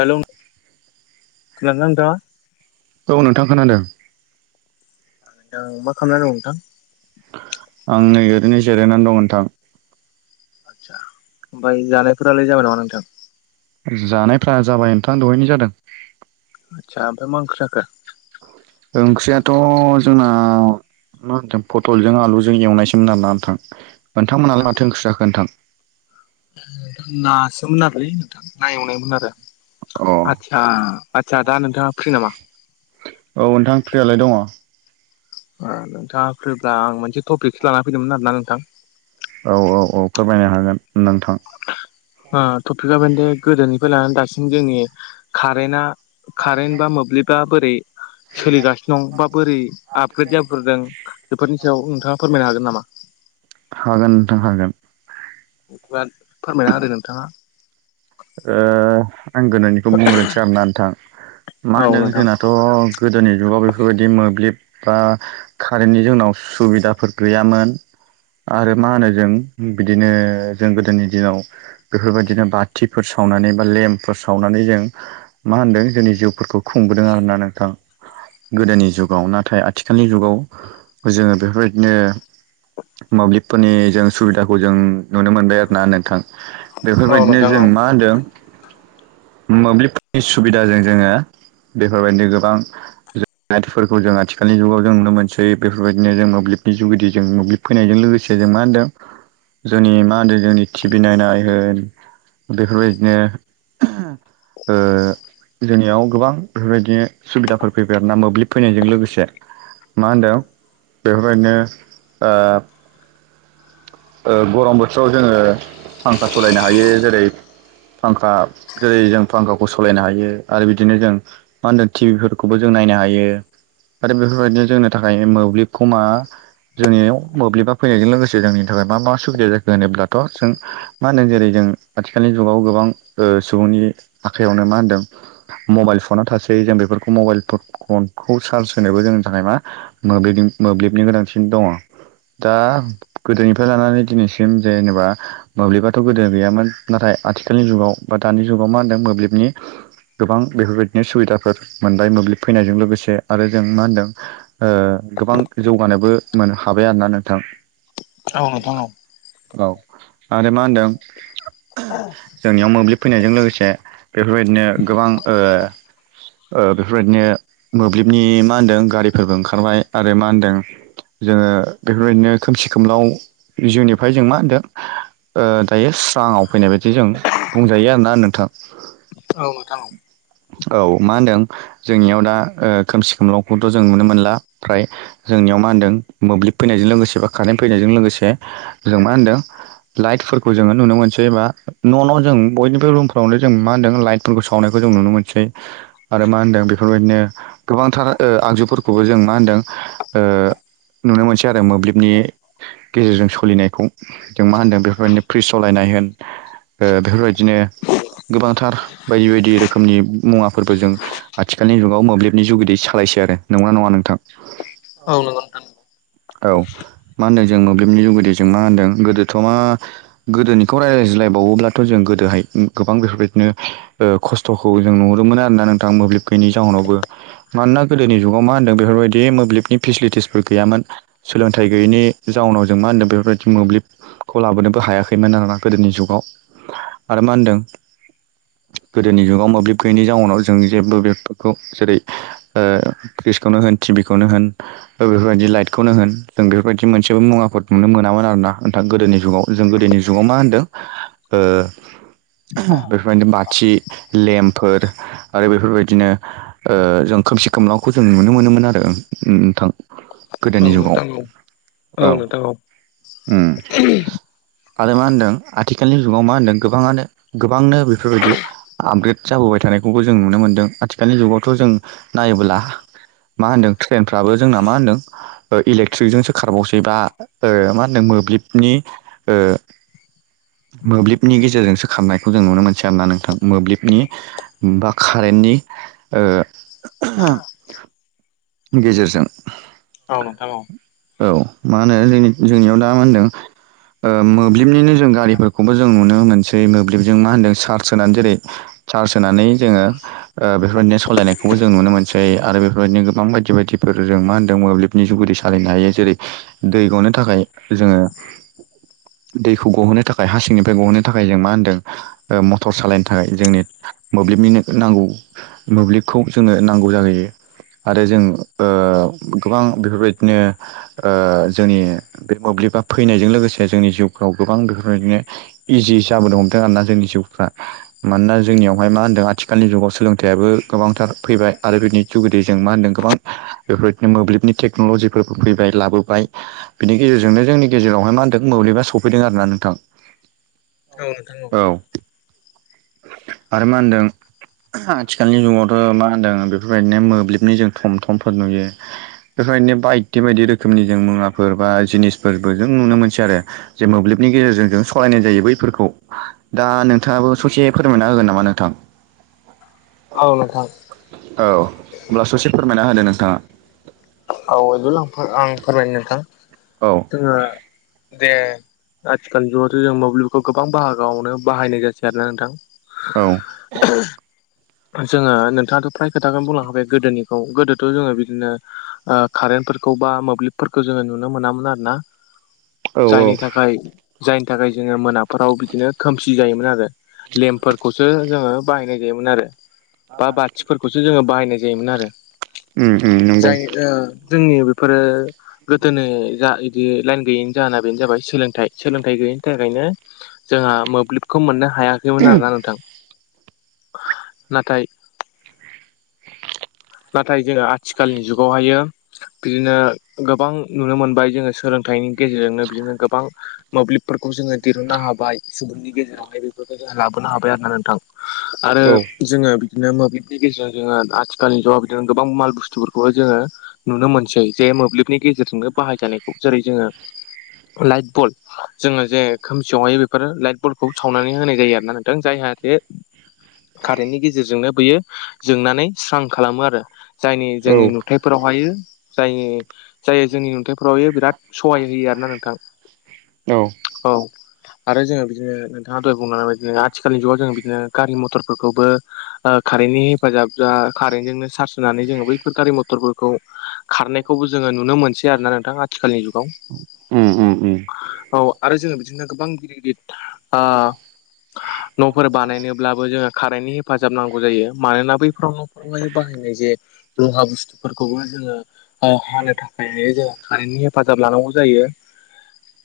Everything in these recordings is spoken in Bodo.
हेलौ खोनादोंना नोंथाङा [unintelligible] औ नोंथां खोनादों [unintelligible] मा खालामना दं नोंथां आं नै ओरैनो जिरायनानै दं नोंथां आदसा ओमफ्राय जानायफोरालाय जाबाय नामा नोंथां जानायफ्रा जाबाय नोंथां दहायनो जादों आदसा ओमफ्राय मा ओंख्रि जाखो ओंख्रियाथ' जोंना मा [unintelligible] पटलजों आलुजों एवनायसोमोन आरोना ओंथां नोंथांमोनाल माथो ओख्रि जाखो नोंथां नासोमोन आरोलै नोंथां ना एवनायमोन आरो अ आ दा आदसा दा नोंथाङा फ्रि नामा औ नोंथां फ्रियालाय दङ ओ नोंथाङा फ्रिब्ला आं मोनसे टपिकसो लानानै फैदोंमोन आरोना नोंथां औ औ औ फोरमायनो हागोन नोंथां टपिकआ बेनोदि गोदोनिफ्राय लानानै दासिम जोंनि कारेन्टआ कारेन्ट बा मोब्लिबा बोरै सोलिगासिनो दं बा बोरै आपग्रेड जाबोदों बेफोरनि सायाव नोंथाङा फोरमायनो हागोन नामा हागोन नोंथां हागोन बाद फोरमायना होदो नोंथाङा ओ आं गोनोनिखौ बुंग्रोनोसै आरोना नोंथां मा औ होनो नोंथां जोंना थ' गोदोनि जुगाव बेफोरबायदि मोब्लिब बा कारेन्टनि जोंनाव सुबिदाफोर गैयामोन आरो मा होनो जों बिदिनो जों गोदोनि दिनाव बेफोरबायदिनो बाथ थिफोर सावनानै बा लेम्पफोर सावनानै जों मा होन्दों जोंनि जिउफोरखौ खुंबोदों आरो ना नोंथां गोदोनि जुगाव नाथाय आथिखालनि जुगाव जोङो बेफोरबायदिनो मोब्लिबफोरनि जों सुबिदाखौ जों नुनो मोनबाय आरोना नोंथां औ बेफोरबायदिनो नोंथां जों औ मा होनदों मोब्लिबफोरनि सुबिदाजों जोङो बेफोरबायदि गोबां [unintelligible] जाथिफोरखौ जों आथिखालनि जुगाव जों नुनो मोनसै बेफोरबायदिनो जों मोब्लिबनि जुगोदि जों मोब्लिब फैनायजों लोगोसे जों मा होनदों जोंनि मा होनदों जोंनि टि भि नायनाय होन बेफोरबायदिनो ओ जोंनियाव गोबां बेफोरबायदिनो सुबिदाफोर फैबाय आरोना मोब्लिब फैनायजों लोगोसे मा होनदों बेफोरबायदिनो ओ ओ गरम बोथोराव जोङो फांखा सालायनो हायो जेरै फांखा जेरै जों फांखाखौ सालायनो हायो आरो बिदिनो जों मा होनदों टिभिफोरखौबो जों नायनो हायो आरो बेफोरबायदिनो जोंनो थाखाय मोब्लिबखौ मा जोंनियाव मोब्लिबा फैनायजों लोगोसे जोंनि थाखाय मा मा सुबिदा जाखो होनोब्लाथ' जों मा होनदों जेरै जों आथिखालनि जुगाव गोबां ओ सुबुंनि आखायावनो मा होनदों मबाइल फना थासै जों बेफोरखौ मबाइल फनखौ चार्ज होनोबो जोंनि थाखाय मा मोब्लिबनि मोब्लिबनि गोनांसिन दङ दा गोदोनिफ्राय लानानै दिनैसिम जेनेबा मोब्लिबाथ' गोदो गैयामोन नाथाय आथिखालनि जुगाव बा दानि जुगाव मा होनदों मोब्लिबनि गोबां बेफोरबायदिनो सुबिदाफोर मोनबाय मोब्लिब फैनायजों लोगोसे आरो जों मा होनदों ओ गोबां जौगानोबो मोननो हाबाय आरोना नोंथां औ नोंथां औ औ आरो मा होनदों जोंनियाव मोब्लिब फैनायजों लोगोसे बेफोरबायदिनो गोबां ओ ओ बेफोरबायदिनो मोब्लिबनि मा होनदों गारिफोरबो ओंखारबाय आरो मा होनदों जोङो बेफोरबायदिनो खोमसि खोमलाव बिजौनिफ्राय जों मा होनदों दायो स्राङाव फैनाय बायदि जों बुंजायो आरोना नोंथां [unintelligible] औ मा होनदों जोंनियाव दा खोमसि खोमलावखौथ' जों नुनो मोनला फ्राय जोंनियाव मा होनदों मोब्लिब फैनायजों लोगोसे बा कारेन्ट फैनायजों लोगोसे जों मा होनदों लाइटफोरखौ जोङो नुनो मोनसै जेनेबा न'न' जों बयनिबो रुमफोरावनो जों मा होनदों लाइटफोरखौ सावनायखौ जों नुनो मोनसै आरो मा होनदों बेफोरबायदिनो गोबांथार आगजुफोरखौबो जों मा होनदों। नुनो मोनसै आरो मोब्लिबनि गेजेरजों सोलिनायखौ जों मा होनदों बेफोरबायदिनो फ्रिज सालायनाय होन बेफोरबायदिनो गोबांथार बायदि बायदि रोखोमनि मुवाफोरबो जों आथिखालनि जुगाव मोब्लिबनि जुगिदि सालायसै आरो नंगोना नङा नोंथां? औ नंगौ। औ मा होन्दों जों मोब्लिबनि जुगेद जों मा होन्दों गोदोथ' मा गोदोनिखौ रायजलायज्लायबावोब्लाथ' जों गोदोहाय गोबां बेफोरबायदिनो खस्थ'खौ जों नुहुरदोंोममोन आरोना नोंथां मोब्लिब गैयिनि जाहोनावबो मानोना गोदोनि जुगाव मा होन्दों बेफोरबायदि मोब्लिबनि फेसिलिटिसफोर गैयामोन। सोलोंथाइ गैयैनि जाउनाव जों मा होनदों बेफोरबायदि मोब्लिब खौ लाबोनोबो हायाखैमोन आरोना गोदोनि जुगाव आरो मा होनदों। गोदोनि जुगाव मोब्लिब गैयैनि जाउनाव जों जेबो बेफोरखौ जेरै फ्रिज खौनो होन टिभि खौनो होन बेफोरबायदि लाइट बेखौनो होन जों बेफोरबायदि मोनसेबो मुवाफोर नुनो मोनामोन आर ना नोंथा गोदोनि जुगाव जों गोदोनि जुगाव मा होनदों। ओ। बेफोरबायदिनो बाथि लेम्फोर आरो बेफोरबायदिनो जों खोमसि खोमलाावखौ जों नुनो मोनोमोन आरो नोंथां। गोदोनि जुगाव नोंथां औ औ। आरो मा होनदों आथिखालनि जुगाव मा होनदों गोबाङानो गोबांनो बेफोरबायदि आपग्रेड जाबोबाय थानायखौबो जों नुनो मोन्दों आथिखालनि जुगावथ' जों नायोब्ला। मा होनदों ट्रेनफ्राबो जोंना मा होनदों। इलेकट्रिकजोंसो खारबावसै बा मा होनो मोब्लिबनि मोब्लिबनि गेजेरजोंसो खारनायखौ जों नुनो मोनसै आरोना नोंथां मोब्लिबनि। बा कारेन्टनि [unintelligible] नि गेजेरजों औ नोंथां औ औ मा होनो जों जोंनियाव दा होनदों। मोब्लिबनिनो जों गारिफोरखौबो जों नुनो मोनसै मोब्लिबजों मा होन्दों चार्ज होनानै जेरै। चार्ज होनानै जोङो बेफोरबायदिनो सालायनायखौबो जों नुनो मोनसै आरो बेफोरबायदिनो गोबां बायदि बायदिफोर जों मा होनदों मोब्लिब नि जुगिददि सालायनो हायो जेरै दै गनो थाखाय जोङो दैखौ गहोनो थाखाय हा सिंनिफ्राय गहोनो थाखाय जों मा होनदों। मटर सालायनो थाखाय जोंनो मोब्लिबनिनो नांगौ। मोब्लिबखौ जोंनो नांगौ जाहैयो आरो जों। गोबां बेफोरबायदिनो ओ जोंनि बे मोब्लिबा फैनायजों लोगोसे जोंनि जिउफ्राव गोबां बेफोरबायदिनो इजि जाबो हमदों आरोना जोंनि जिउफ्रा मानोना जोंनियावहाय मा होनदों आथिखालनि जुगाव सोलोंथाइयाबो गोबांथार फैबाय आरो बिनि जथुदै जों मा होनदों गोबां बेफोरबायदिनो मोब्लिबनि टेक्न'लजिफोर फैबाय लाबोबाय। बिनि गेजेरजोंनो जोंनि गेजेरावहाय मा होनदों मोब्लिबा सफैदों आरो ना नोंथां। औ नोंथां औ। औ। आरो मा होनदों। आथिखालनि जुगावथ' मा होनदों बेफोरबायदिनो मोब्लिबनि जों थम थमफोर नुयो। बेफोरबायदिनो बायदि बायदि रोखोमनि जों मुवाफोर बा जिनिसफोरबो जों नुनो मोनसै आरो। जे मोब्लिबनि गेजेरजों जों सालायनाय जायो बैफोरखौ दा नोंथाङाबो ससे फोरमायना होगोन नामा नोंथां। औ नोंथां। औ हब्ला ससे फोरमायना होनो नोंथाङा। औ [unintelligible] आं फोरमायनो नोंथां औ जोङो जे आथिखालनि जुगावथ' जों मोब्लिबखौ गोबां बाहागोआवनो बाहायनाय जासै आरोना नोंथां औ [inaudible] जोङो नोंथाङाथ' फ्राय खोथाखौनो बुंलांखाबाय गोदोनिखौ गोदोथ' जोङो बिदिनो ओ कारेन्टफोरखौ बा मोब्लिबफोरखौ जोङो नुनो मोनामोन आरो ना औ जायनि थाखाय जायनि थाखाय जोङो मोनाफोराव बिदिनो खोमसि जायोमोन आरो लेम्पफोरखौसो जोङो बाहायनाय जायोमोन आरो बा बाथिफोरखौसो जोङो बाहायनाय जायोमोन आरो उम उम नंगौ जाय ओ जोंनि बेफोरो गोदो जा बिदि लाइन गैयैनि जाहोना बेनो जाबाय सोलोंथाइ सोलोंथाइ गैयैनि थाखायनो जोंहा मोब्लिबखौ मोननो हायाखैमोन आरोना नोंथां नाथाय नाथाय जोङो आथिखालनि जुगावहायो बिदिनो गोबां नुनो मोनबाय जोङो सोलोंथाइनि गेजेरजोंनो बिदिनो गोबां मोब्लिबफोरखौ जोङो दिहुननो हाबाय सुबुंनि गेजेरावहाय बेफोरखौ जोङो लाबोनो हाबाय आरो ना नोंथां आरो औ जोङो बिदिनो मोब्लिबनि गेजेराव जोङो आ खालनि जुगाव बिदिनो गोबां माल बुस्थुफोरखौबो जोङो नुनो मोनसै जे मोब्लिबनि गेजेरजोंनो बाहायजानायखौ जेरै जोङो लाइट बल जोङो जे खोमसियावहाय बेफोर लाइट बलखौ सावनानै होनाय जायो आरोना नदों जायहाथे कारेन्टनि गेजेरजोंनो बियो जोंनानै स्रां खालामो आरो जायनि औ जोंनि नुथाइ फोरावहायो जायनि जाय जोंनि नुथाइफोरावहायो बिराद सहाय होयो आरो ना नोंथां औ औ आरो जोङो बिदिनो नोंथाङा दाय बुंलांनाय बायदिनो आथिखालनि जुगाव जों बिदिनो गारि मथरफोरखौबो कारेन्टनि हेफाजाब जा कारेन्टजोंनो सार्ज होनानै जोङो बैफोर गारि मथरफोरखौ खारनायखौबो जोङो नुनो मोनसै आरो ना नोंथां आथिखालनि जुग उम उम उम औ आरो जोङो बिदिनो गोबां गिदिर गिदिर आ न'फोर बानायनोब्ला बेखौ जोङो कारेन्टनि हेफाजाब नांगौ जायो मानोना बै फोरावहाय बाहायनाय जे लहा बुस्थुफोरखौबो जोङो हानो थाखाय जोंहा कारेन्टनि हेफाजाब लानांगौ जायो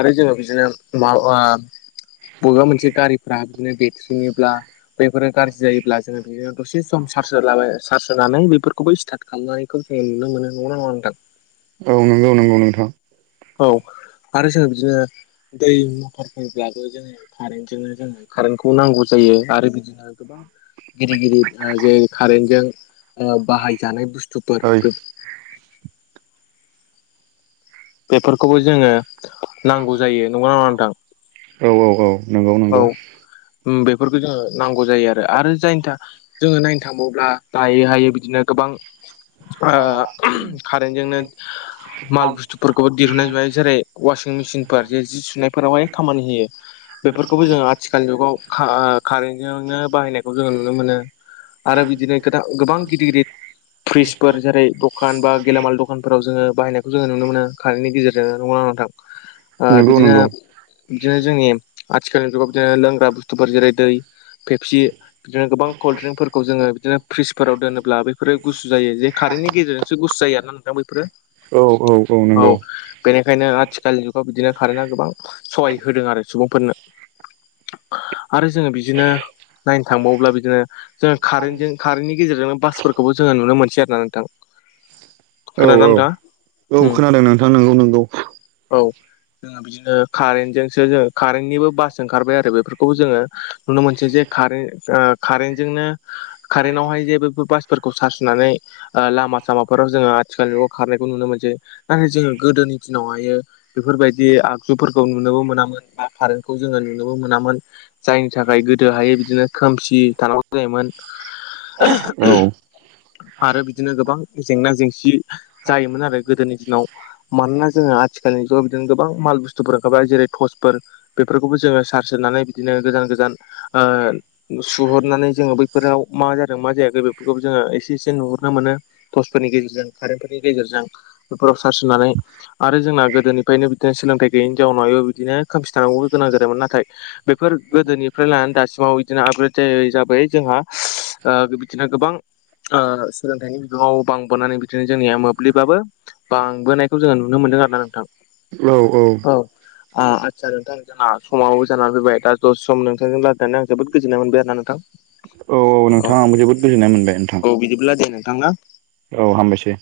आरो जोङो बिदिनो माबा बबेबा मोनसे गारिफोरा बिदिनो बेरफ्रुयोब्ला बैफोरो गाज्रि जायोब्ला जोङो बेयो दसे सम चार्ज होलाबाय चार्ज होनानै बेफोरखौबो स्टार्ट खालामनायखौ जोङो नुनो मोनो नंगौ ना नङा नोंथां औ नंगौ नंगौ नोंथां औ आरो जोङो बिदिनो दै मटर होयोब्लाबो जोङो कारेन्टजोंनो जोङो कारेन्टखौ नांगौ जायो आरो बिदिनो गोबां गिदिर गिदिर जे कारेन्जों बाहायजानाय बुस्थुफोर ओइ बे बेफोरखौबो जोङो नांगौ जायो नंगौ ना नङा नोंथां औ औ औ नंगौ औ नंगौ बेफोरखौ जोङो नांगौ जायो आरो आरो जायनि थाखाया जोङो नायनो थांबावब्ला दायै हायै बिदिनो गोबां आ कारेन्जोंनो माल बुस्थुफोरखौबो दिहुननाय जाबाय जेरै ववासिं मेसिनफोर जे जि सुनायफोरावहाय खामानि होयो बेफोरखौबो जोङो आथिखाल जुगाव का कारेन्टजोंनो बाहायनायखौ जोङो नुनो मोनो आरो बिदिनो गो गोबां गिदिर गिदिर फ्रिसफोर जेरै दखान बा गेलामाल दखानाव जोङो बायनायखौ जोुनो मोनो कारेननि गेजेरजों ओ नंगौ ना नङा नोंथां नंगौ बिदिनो नंगौ बिदिनो जोंनि आथिखालनि जुगाव बिदिनो लोंग्रा बुस्थुफोर जेरै दै फेपसि बिदिनो गोबां कल्डड्रिंकफोरखौ जोङो बिदिनो फ्रिजफोराव दोनोब्ला बैफोरो गुसु जायो जे कारेन्टनि गेजेरजोंसो गुसु जायो आरो ना नोंथां बैफोरो औ औ औ नंगौ बेनिखायनो आथिखालनि जुगाव बिदिनो कारेन्टआ गोबां सहाय होदों आरो सुबुंफोरनो आरो जोङो बिदिनो नायनो थांबावोबब्ला बिदिनो जोंङो कारेनटनि कारेन्टनि गेजेरजोंनो बासफोर खौबो जोङो नुनो मोनसै आरो ना नोंथां औ खोनादोंना औ नोंथाङा औ उम खोनादों नोंथां नोंगौ नोंगौ औ जोङो बिदिनो कारेन्टजोंसो जों कारेन्टनिबो बास ओंखारबाय आरो बेफोरखौबो जोङो नुनो मोनसै जे कारे ओ कारेन्टजोंनो कारेन्टवहाय जेबो बासफोरखौ सार्ज होननानै लामा सामाफोराव जोङो [unintelligible] खारनायखौ नुनो मोनसै नाथाय जोङो गोदोनि दिनावहायो बेफोरबायदि आगजुफोरखौ नुनोबो मोनामोन बा कारेन्तखौ जोङो नुनोबो मोनामोन जायनि थाखाय गोदोहाय बिदिनो खोमसि थानांगौ जायोमोन औ आरो बिदिनो गोबां जेंना जेंसि जायोमोन आरो गोदोनि दिनाव मानोना जोङो आथिखालनि जुगाव बिदिनो गोबां माल बुस्थुफोर ओंखारबाय जेरै थर्स फोर बेफोरखौबो जोङो सार्स होनानै बिदिनो गोजान गोजान सुहरनानै जोङो बैफोराव मा जादों मा जायाखै बेफोरखौबो जोङो एसे एसे नुहरनो मोनो टर्सफोरनि गेजेरजों कारेन्टफोरनि गेजेरजों बेफोराव सार्स होनानै आरो जोंना गोदोनिफ्रायनो बिदिनो सोलोंथाइ गैयैनि जाउनाव बिदिनो खोमसि थानांगौबो गोनां जादोंमोन नाथाय बैफोर गोदोनिफ्राय लानानै दासिमाव बिदिनो आबग्रेद जायै जाबोयै जोंहा ओ दिनो गोबां ओ सोलोंथाइनि बिबाङाव बांबोनानै बिदिनो जोंनिया मोब्लिबाबो बांबोनायखौ जोङो नुनो मोनदों आरो ना नोंथां औ औ आ नोंथां समावबो जानानै फैबाय दा दस सम नोंथांजों लारायनानै आं जोबोद गोजोननाय मोनबाय आरो ना नोंथां औ नोंथां आं जोबोद गोजोननाय मोनबाय नोंथां अब्ला दे नोंथां ना औ हामबायसै